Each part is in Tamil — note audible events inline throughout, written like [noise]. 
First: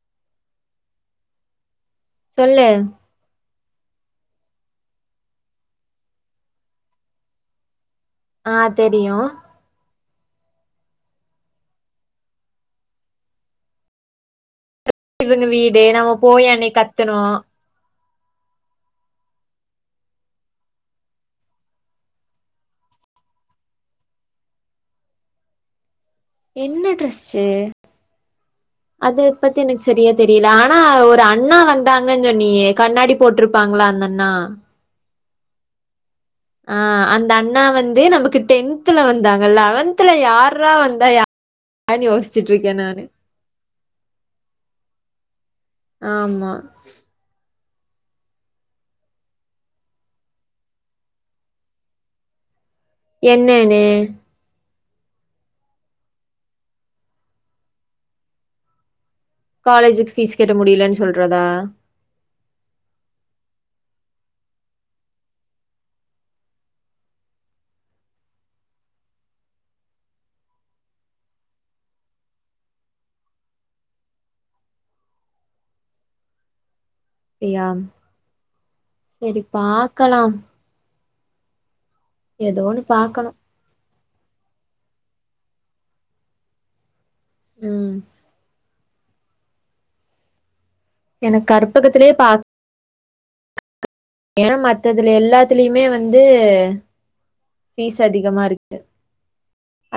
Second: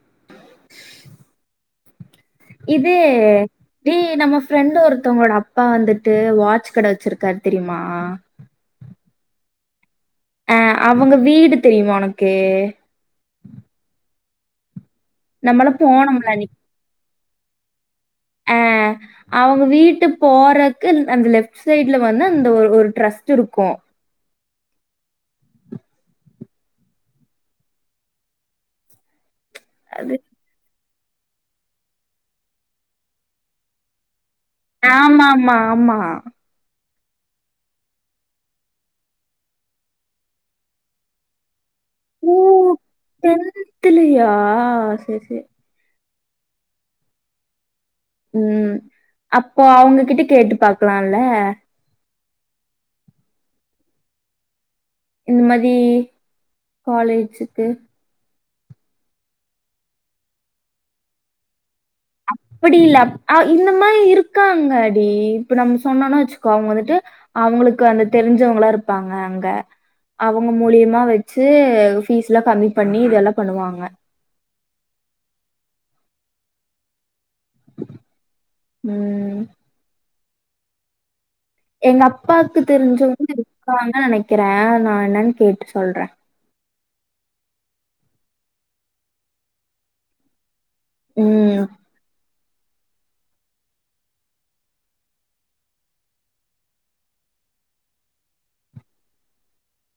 [inaudible] சொல்லு இது டு நம்ம ஃப்ரெண்ட் ஒருத்தவங்களோட அப்பா வந்துட்டு வாட்ச் கட வச்சிருக்காரு தெரியுமா ஆ தெரியு ஆ அவங்க வீடு தெரியுமா உனக்கு இ எங்க நம்மள வீடு நம்ம போனோம்ல போய் அன்னை கத்துனோ அ அவங்க வீட்டு போறக்கு அந் அந்த லெஃப்ட் சைட்ல வந்து இந்த ஒரு ஒரு ட்ரஸ்ட் இருக்கூ என்ன ட்ரஸ்டு அது ஒ பத்தி எனக்கு சரியா அது தெரியல ஆ னா ஒரு அண்ணா வந்தாங்கன் சொன்னியே கண்ணாடி போட்டுருப்பாங்களா அந்த அண்ணா ஆமாமா ஆமா ஆ அந்த அண்ணா வந்து நமக்கு டென்த்துல வந்தாங்க லெவன்த்ல யார்ரா வந்தா யா ஆ யோசிச்சிட்ருக்கே நானு டென்த்திலியா செர் சேர் ஆமா ம் அப்போ அவங்ககிட்ட கேட்டு பாக்கலால என்னனு இந்த மாதி காலேஜுக்கு காலேஜுக் ஃபீஸ் கட்டி முடியலன் சொல்றதா அப்பிடி இல்ல அ இந்த மாரி இருக்காங்க டி இப்ப நம் சொன்னோனா வச்சுக்கோ அவுங்க வந்துட்டு அவுங்களுக்கு வந்து தெரிஞ்சவங்களா இருப்பாங்க அங்க அவுங்க மூலியமா வச்சு ஃபீஸ்லா கம்மி பண்ணி இது எல்லா பண்ணுவாங்க அப்டியா ம். சேரி பாக்கலா எங்க அப்பாக்கு ஏதோன்னு தெரிஞ்ச பாக்கணு இருக்காங்க நெனைக்கிறே நா என்னன்னு கேட்டு சொல்றே ம் எனக்கு ம். கற்பகத்திலயே பா ஏனா மத்ததுல எல்லாத்துலயுமே வந்து ஃபீஸ் அதிகமா இருக்கு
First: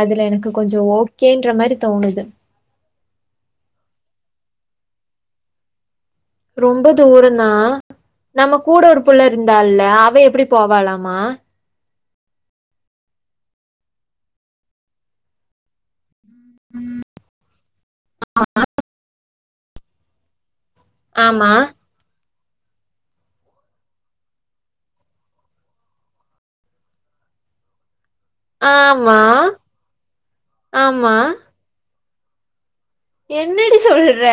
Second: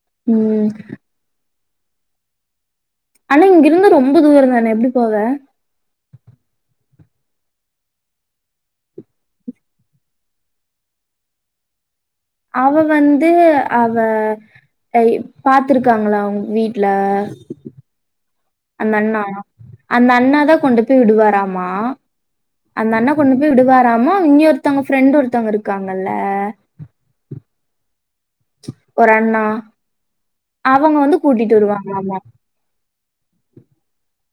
அதுல எனக்கு ம். கொஞ்சோ ஓகேன்ற மாரி தோணுது ஆனா இங்க இருந்து ரொம்ப தூர தானே எப்டி போவ ரொம்ப தூரந்தா நம்ம கூட ஒரு புள்ள இருந்தால அவ எப்டி போவாலாமா அவ வந்து அவ பாத்துருக்காங்களா அவுங்க வீட்ல அந்த அண்ணா அவுங்க அந்த அண்ணா தா கொண்டு போய் ஆமா விடுவாராமா அந்த அண்ணா கொண்டு போய் விடுவாராமா இங்க ஒருத்தவங்க ஃப்ரெண்ட் ஒருத்தவங்க இருக்காங்கல்ல ஒரு ஆமா அண்ணா அவுங்க ஆமா வந்து கூட்டிட்டு வருவாங்கலாமா என்னடி சொல்ற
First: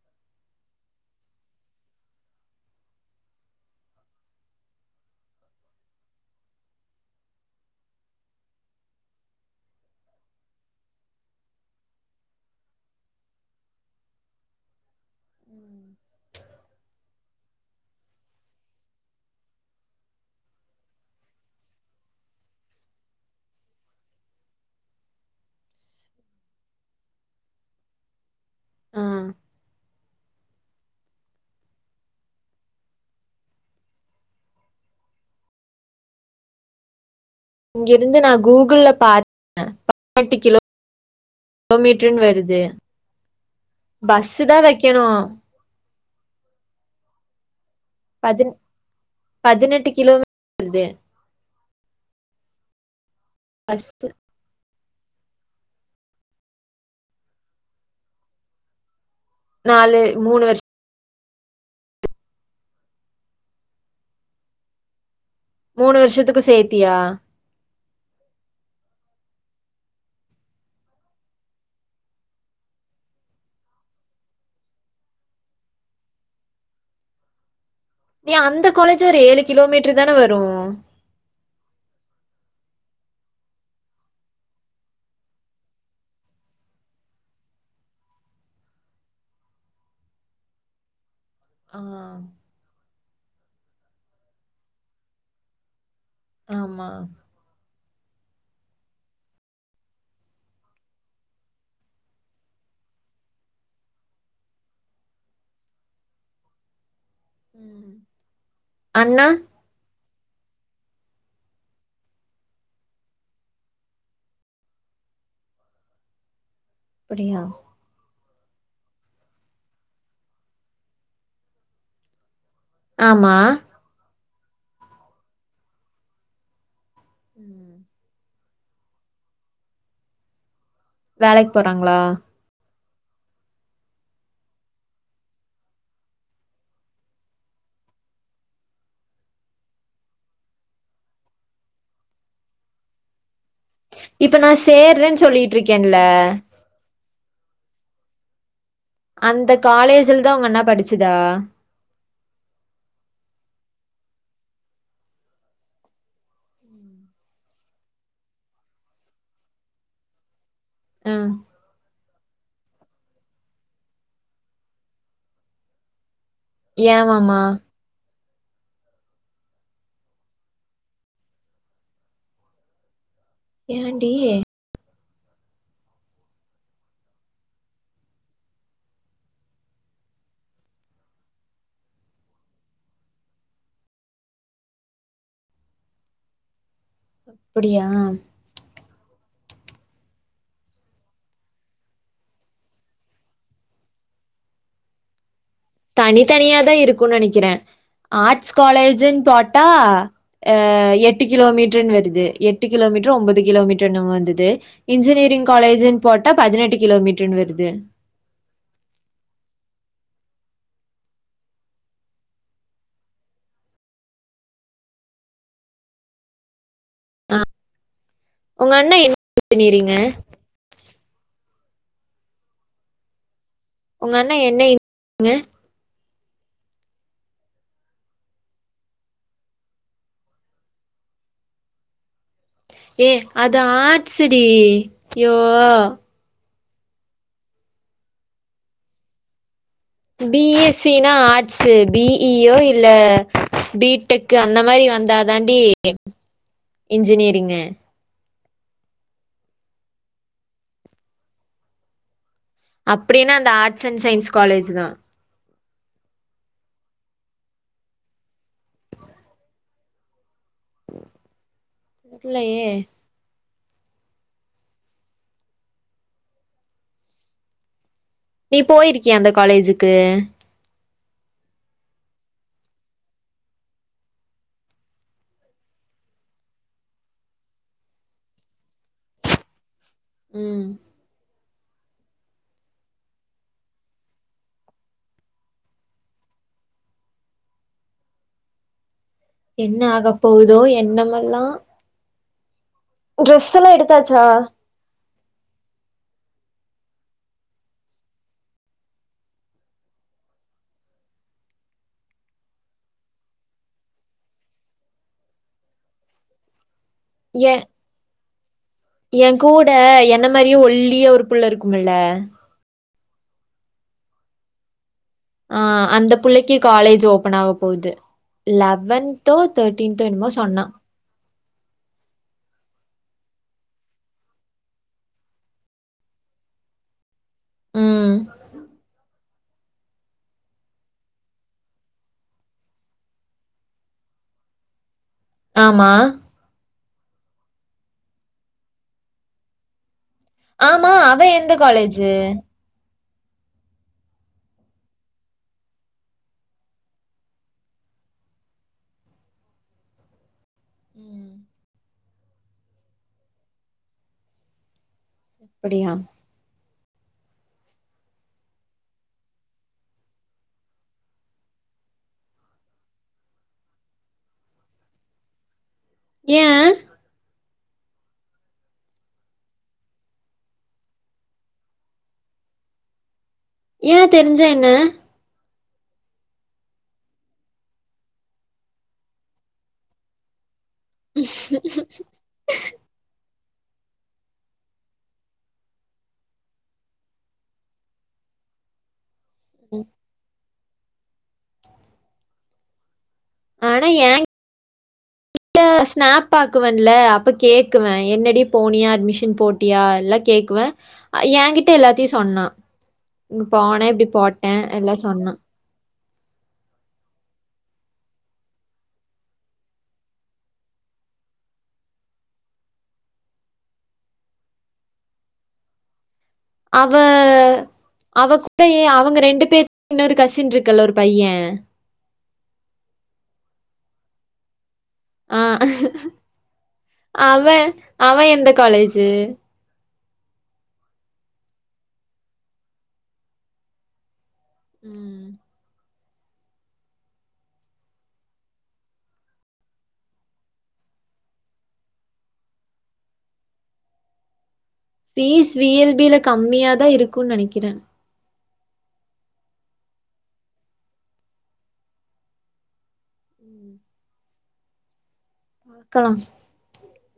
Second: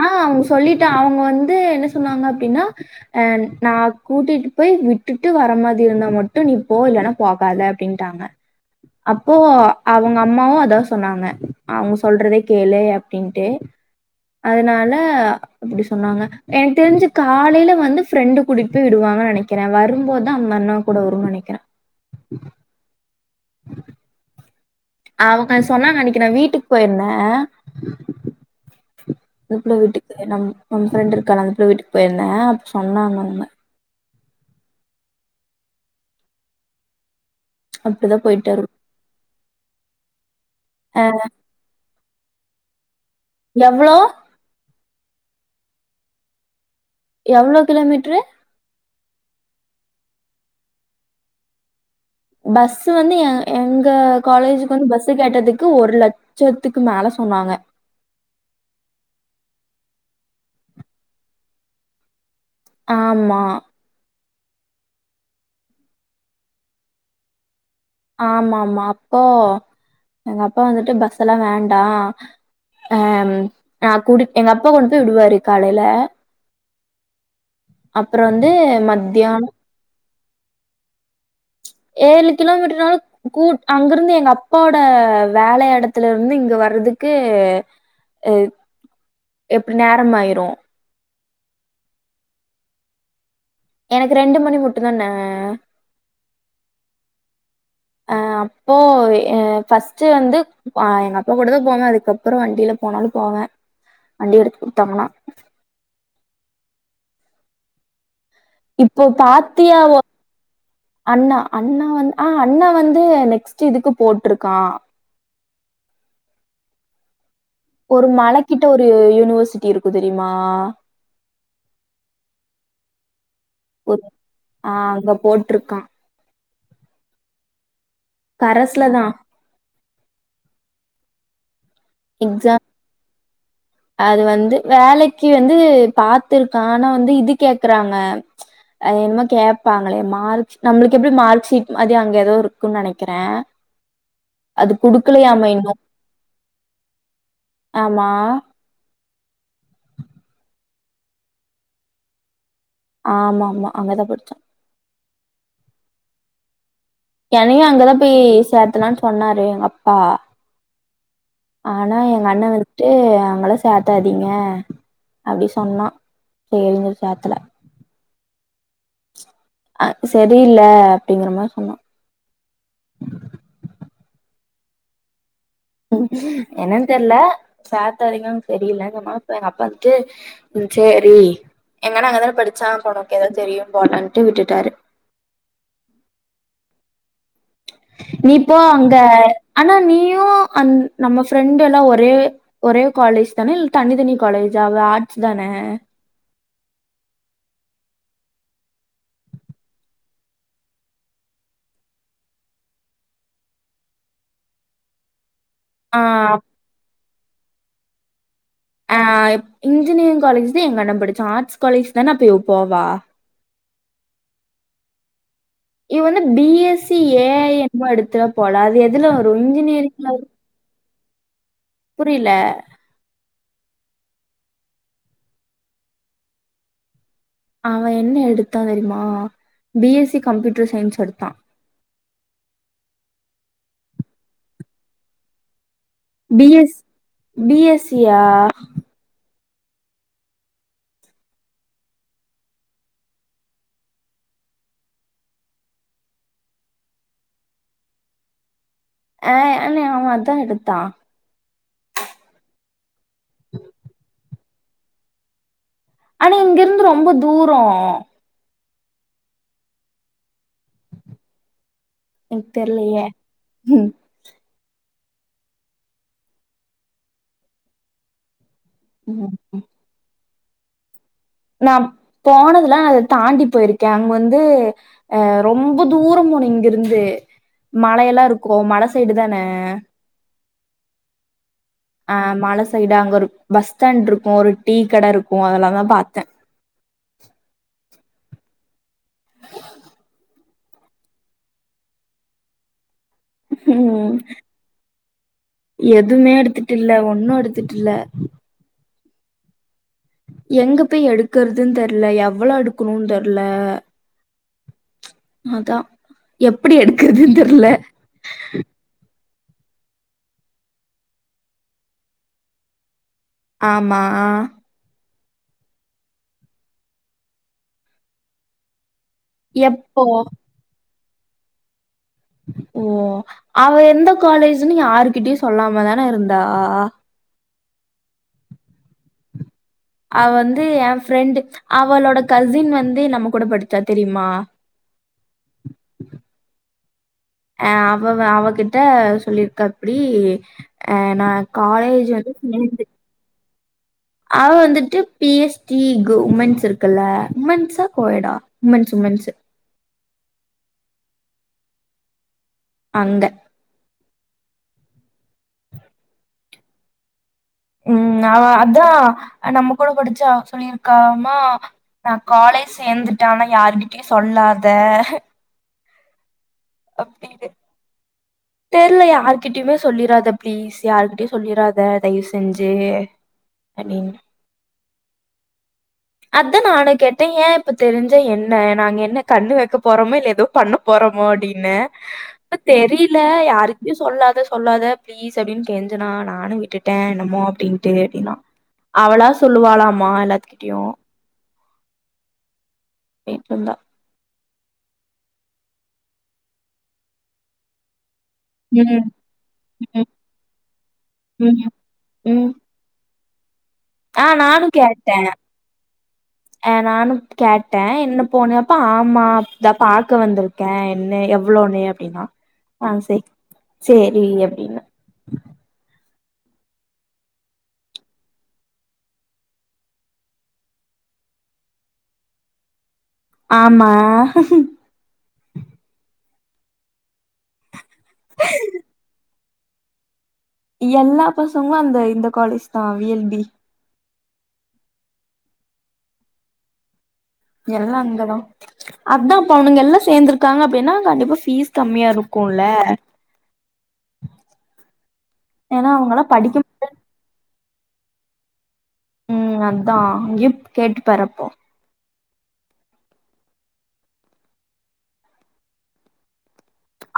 ஆ அவுங்க சொல்லிட்டா அவுங்க வந்து என்ன சொன்னாங்க அப்டின்னா அ நா கூட்டிட்டு போய் விட்டுட்டு வர மாரி இருந்தா மட்டு நீ போக இல்லனா போகாத அப்டின்ட்டாங்க அப்போ அவுங்க அம்மாவு அதா சொன்னாங்க அவுங்க சொல்றதே கேளு அப்டின்ட்டு அதுனால அப்டி சொன்னாங்க எனக்கு தெரிஞ்சு காலைல வந்து ஃப்ரெண்டு கூட்டிட்டு போய் விடுவாங்கன்னு நெனைக்கிறே வரும்போதா அந்த அண்ணா கூட வரும்னு நெனைக்கிறே அவுங்க சொன்னாங்க அன்னைக்கு நா வீட்டுக்கு போயிருந்தே ஆ அந்த புள்ள வீட்டுக்கு எ நம் நம் ஃப்ரெண்டு இருக்கால அந்த புள்ள வீட்டுக்கு போயிருந்தே அப்ப சொன்னாங்க அவங்க இங்க அப்டிதா இருந்து நா போயிட்டு வரு கூகுள்ள பாத்தே பதினேட்டு கிலோ ஆ ஒ மீட்டர்னு வருது எவ்ளோ பஸ்சு தா வக்கணு எவ்ளோ கிலோமீட்ரு பதின் பதினெட்டு கிலோ வருது பஸ்சு வந்து எ எங்க பஸ்ஸு காலேஜுக்கு வந்து பஸ்சு கேட்டதுக்கு ஒரு லட்சத்துக்கு மேல சொன்னாங்க நாலு மூணு வருஷ ஆமா மூணு வருஷத்துக்கு சேத்தியா ஆமா ஆமா அப்போ எங்க அப்பா வந்துட்டு பஸ் எல்லா வேண்டா அம் ஆ கூடி எங்க அப்பா கொண்டு போய் விடுவாரு காலைல அப்றோ ஏ வந்து அந்த காலேஜ் ஒரு ஏழு மத்தியானோ கிலோ மீட்டர் தானே வரு ஏழு கிலோமீட்ரு நாலு கூட் அங்கிருந்து எங்க அப்பாவோட வேல எடத்துல இருந்து இங்க வர்றதுக்கு அ எப்டி நேரம் ஆயிரு ஆ எனக்கு ரெண்டு மணி முட்டு தானே ஆமா ஆ அப்போ ஃபர்ஸ்ட்டு வந்து எங்க அப்பா கூட தா போதே இப்போ அப்றம் வண்டியில போனாலு போவேன் வண்டி எடுத்து குடுத்தாங்கனா ம் இப்போ அண்ணா பாத்தியாவ அண்ணா அண்ணா வந்து ஆ அண்ணா வந்து நெக்ஸ்ட் இதுக்கு போட்டிருக்கான் அப்பிடியா ஒரு மலை கிட்ட ஒரு யூனிவர்சிட்டி இருக்கு தெரியுமா ஆமா ஆ அங்க போட்டிருக்கான் ம் கரஸ்ல தான் வேலைக்கு போறாங்களா எக்ஸாம் அது வந்து வேலைக்கு வந்து பாத்துருக்கான் ஆனா வந்து இது கேக்குறாங்க அது என்னமோ கேட்பாங்களே மார்க் நம்மளுக்கு எப்படி மார்க்க்ஷீட் மாறி அங்க ஏதோ இருக்குன்னு நினைக்கிறேன் இப்ப நான் சேர்றேன்னு சொல்லிட்டு இன்னும். இருக்கேன்ல ஆமா அந்த காலேஜ்ல தான் உங்க அண்ணா படிச்சதா ஆமா ஆமா அங்கதான் படிச்சேன் ம் என்னயும் அங்கதான் போய் சேர்த்தலாம்னு சொன்னாரு எங்க அப்பா ம் ஆனா எங்க அண்ணன் இருந்துட்டு அங்களாம் சேத்தாதீங்க அப்படினு சொன்னான் சரின்னு சொல்லி ஏவா சேர்த்தல. மா அ சரியில்ல அப்படிங்கற மாறி சொன்னான் ஏண்டி என்னன்னு தெரியல சேத்தாதிங்கனு சரியில்லங்கமாறி எங்க அப்பாக்கிட்டு ம் செரி எங்கண்ணன் அங்கதானே படிச்சா அப்ப அவனுக்கு தெரியும் போவேனான்ட்டு விட்டுட்டாரு அப்பிடியா நீ போ அங்க ஆனா நீயும் அந் நம்ம ஃப்ரெண்டு எல்லாம் ஒரே ஒரே காலேஜ் தானே இல்ல தனி தனி காலேஜா அவ ஆர்ட்ஸ் தானே தனித்தனியா தான் இருக்கும்ன்னு நினைக்கிறேன் ஆர்ட்ஸ் காலேஜன்னு போட்டா அ எட்டு கிலோமீட்டர்ன்னு வருது எட்டு கிலோமீட்டர் ஒன்பது கிலோமீட்டர்ன்னு வந்தது இன்ஜினியரிங் ஆ காலேஜுன்னு போட்டா பதினெட்டு கிலோமீட்டர்ன்னு வருது ஆ இன்ஜினியரிங் காலேஜ் தான் எங்க அண்ணா படிச்சான் ஆர்ட்ஸ் காலேஜ் தான அப்ப இவ போவா இவ என்ன பி எஸ் சி ஏ என்னமோ எடுத்தா போலா உங்க அது அண்ணா எதுல என்ன வரும் இன்ஜினியரிங்கு? இஞ்சினியரிங்ல புரியில உங்க அண்ணா என்ன [inaudible] இங்க அவன் என்ன எடுத்தான் தெரியுமா B S C computer science எடுத்தான் ஏ அது ஆர்ட்ஸ் டி யோ பி எஸ் பி எஸ் சியா பி எஸ் சி னா ஆர்ட்ஸு பி இ யோ இல்ல பீ டெக்கு அந்த மாரி வந்தா தாண்டி இன்ஜினியரிங்கு அ ஆமா அவ அதா எடுத்தா அப்டின்னா அந்த ஆர்ட்ஸ் அண்ட் சயின்ஸ் காலேஜ் தா ஆனா இங்கிருந்து ரொம்ப தூரோ என்க் தெர்லயே ம் நீ போயிருக்கியா அந்த ம் காலேஜ்ஜிக்கு நா போனதுல்ல அத தாண்டி போயிருக்கே அங்க வந்து அ ரொம்ப தூரம் போணும் இங்கிருந்து மலையெல்லாம் இருக்கும் மல சைடு தான ம் அ மல சைய்டா அங்கொரு பஸ்டாண்ட்ருக்கும் ஒரு டீ கடருக்கும் அதுல்லா தா பாத்த என்ன ஆக போவ்தோ என்னமெல்லா ட்ரெஸ் எல்லா ம் எடுத்தாச்சா எதுமே எடுத்துட்டில்ல ஒன்னு எடுத்துட்டில்ல எங்க போய் எடுக்கறதுன் தெர்ல எவ்ளோ எடுக்கணு தெர்ல அதா எப்பிடி எடுக்குறதுன் தெர்ல என் கூட என்ன மரியே ஒல்லிய ஒரு புள்ள இருக்குமுல்ல ஆமா ஆ அந்த புள்ளைக்கு காலேஜ் ஓப்பன் ஆக போவ்து லவன்த் தோ எப்போ தேர்டீன்த்தோ என்னமோ சொன்னா ஓ அவ எந்த காலேஜ்ன் யாருகிட்டயும் சொல்லாமதான இருந்தா ம் அவ வந்து என் ஃப்ரெண்டு் அவளோட கசின் வந்து நம்ம கூட படிச்சா தெரியுமா ஆமா அ அவ வ அவகிட்ட சொல்லிருக்கா அப்டி ஆமா அ நா அவ எந்த காலேஜு காலேஜ் வந்து சேந்து அவ வந்துட்டு பி எஸ் டி கு உமன்ஸ் இருக்குல்ல உமன்ஸா கோ எட்டா உமன்ஸ் உமன்ஸ்ஸு ம் அங்க அப்படியா ம் அவ அதா நம்ம கூட படிச்சா சொல்லியிருக்காம நா காலேஜ் சேந்துட்ட ஆனா யாருகிட்டயும் சொல்லாத ஏன் தெர்லயே ஆருகிட்டயுமே சொல்லிராத ப்ளீஸ் யாருகிட்டயும் சொல்லிராத தயவு செஞ்சு ஏன் அப்டின்னு. தெரிஞ்சா என்ன அதா நானு கேட்ட ஏன் இப்ப தெரிஞ்சா என்ன நாங்க என்ன கண்ணு வெக்க போறோமா இல்ல எதோ பண்ண போறமோ அப்டின்னு இப்ப தெரில யாருக்கிட்யும் சொல்லாத சொல்லாத ப்ளீஸ் அப்டின் கெஞ்சனா நானும் விட்டுட்ட என்னமோ அப்டின்ட்டு அப்டின்னா சொல்லுவாளாமா எல்லாத்துக்கிட்டயும் இர்க்குந்தா ஏன் [inaudible] கிட்டா ஸ்னாப் ஆக்குவன்ல அப்ப கேக்குவ என்னடி ப் போனியே ம், அட்மிஷன் போட்டியா ம், எல்லா கேக்குவே ம், எங்கிட்ட எல்லாத்தையும் சொன்னா ம். இங்க போன இப்டி ஆ போட்ட நானும் எல்லா கேட்டேன். சொன்னா அ நானு கேட்ட என்ன போனேயப்ப ஆமா அதா பாக்க வந்திருக் க்க என்ன எவ்ளோன்னு அப்டின்னா ஆ செர் சேரி அப்டின்ன அவ அவ கூடயே அவங்க ரெண்டு பேரு இன்னொரு கசின் இருக்குல்ல ஒரு பைய ஆமா ஆ அவன் அவே எந்த காலேஜு எல்லா பசங்ளு அந்த இந்த காலேஜ்தா வி எல் டி ம் எல்லா இங்கதா அதா அப்ப அவனுங்க எல்லா சேர்ந்துருக்காங்க அப்டினா கண்டிப்பா ஃபீஸ் கம்மியா இருக்குல ஃபீஸ் வி ஏன்னா எல் டி ல அவங்கல்லா படிக்க கம்மியாதா இருக்குன் நெனைக்கிற ம் அதா இப் கேட்டுப்பாரு அப்போ ம் இர்க்கலா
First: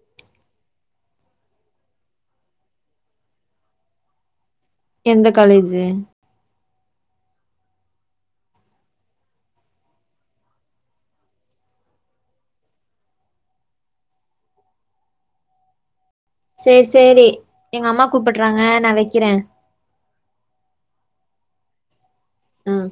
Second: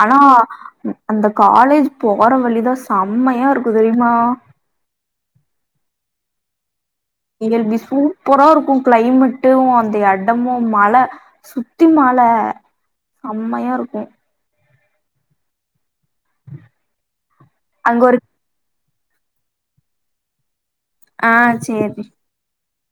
ஆனா அந்த காலேஜ் போற வழிதா சம்மையா இருக்கு தெரியுமா எந்த காலேஜு வி எல் டி சூப்பரா இருக்கு கிளைமட்டேவு அந்த எடமு மல சுத்தி மல சம்மையா இருக்கு சேர் சேரி எங்க அங்க அம்மா ஒரு கூப்புட்றாங்க நா வைக்கிற ஆ சேரி ம்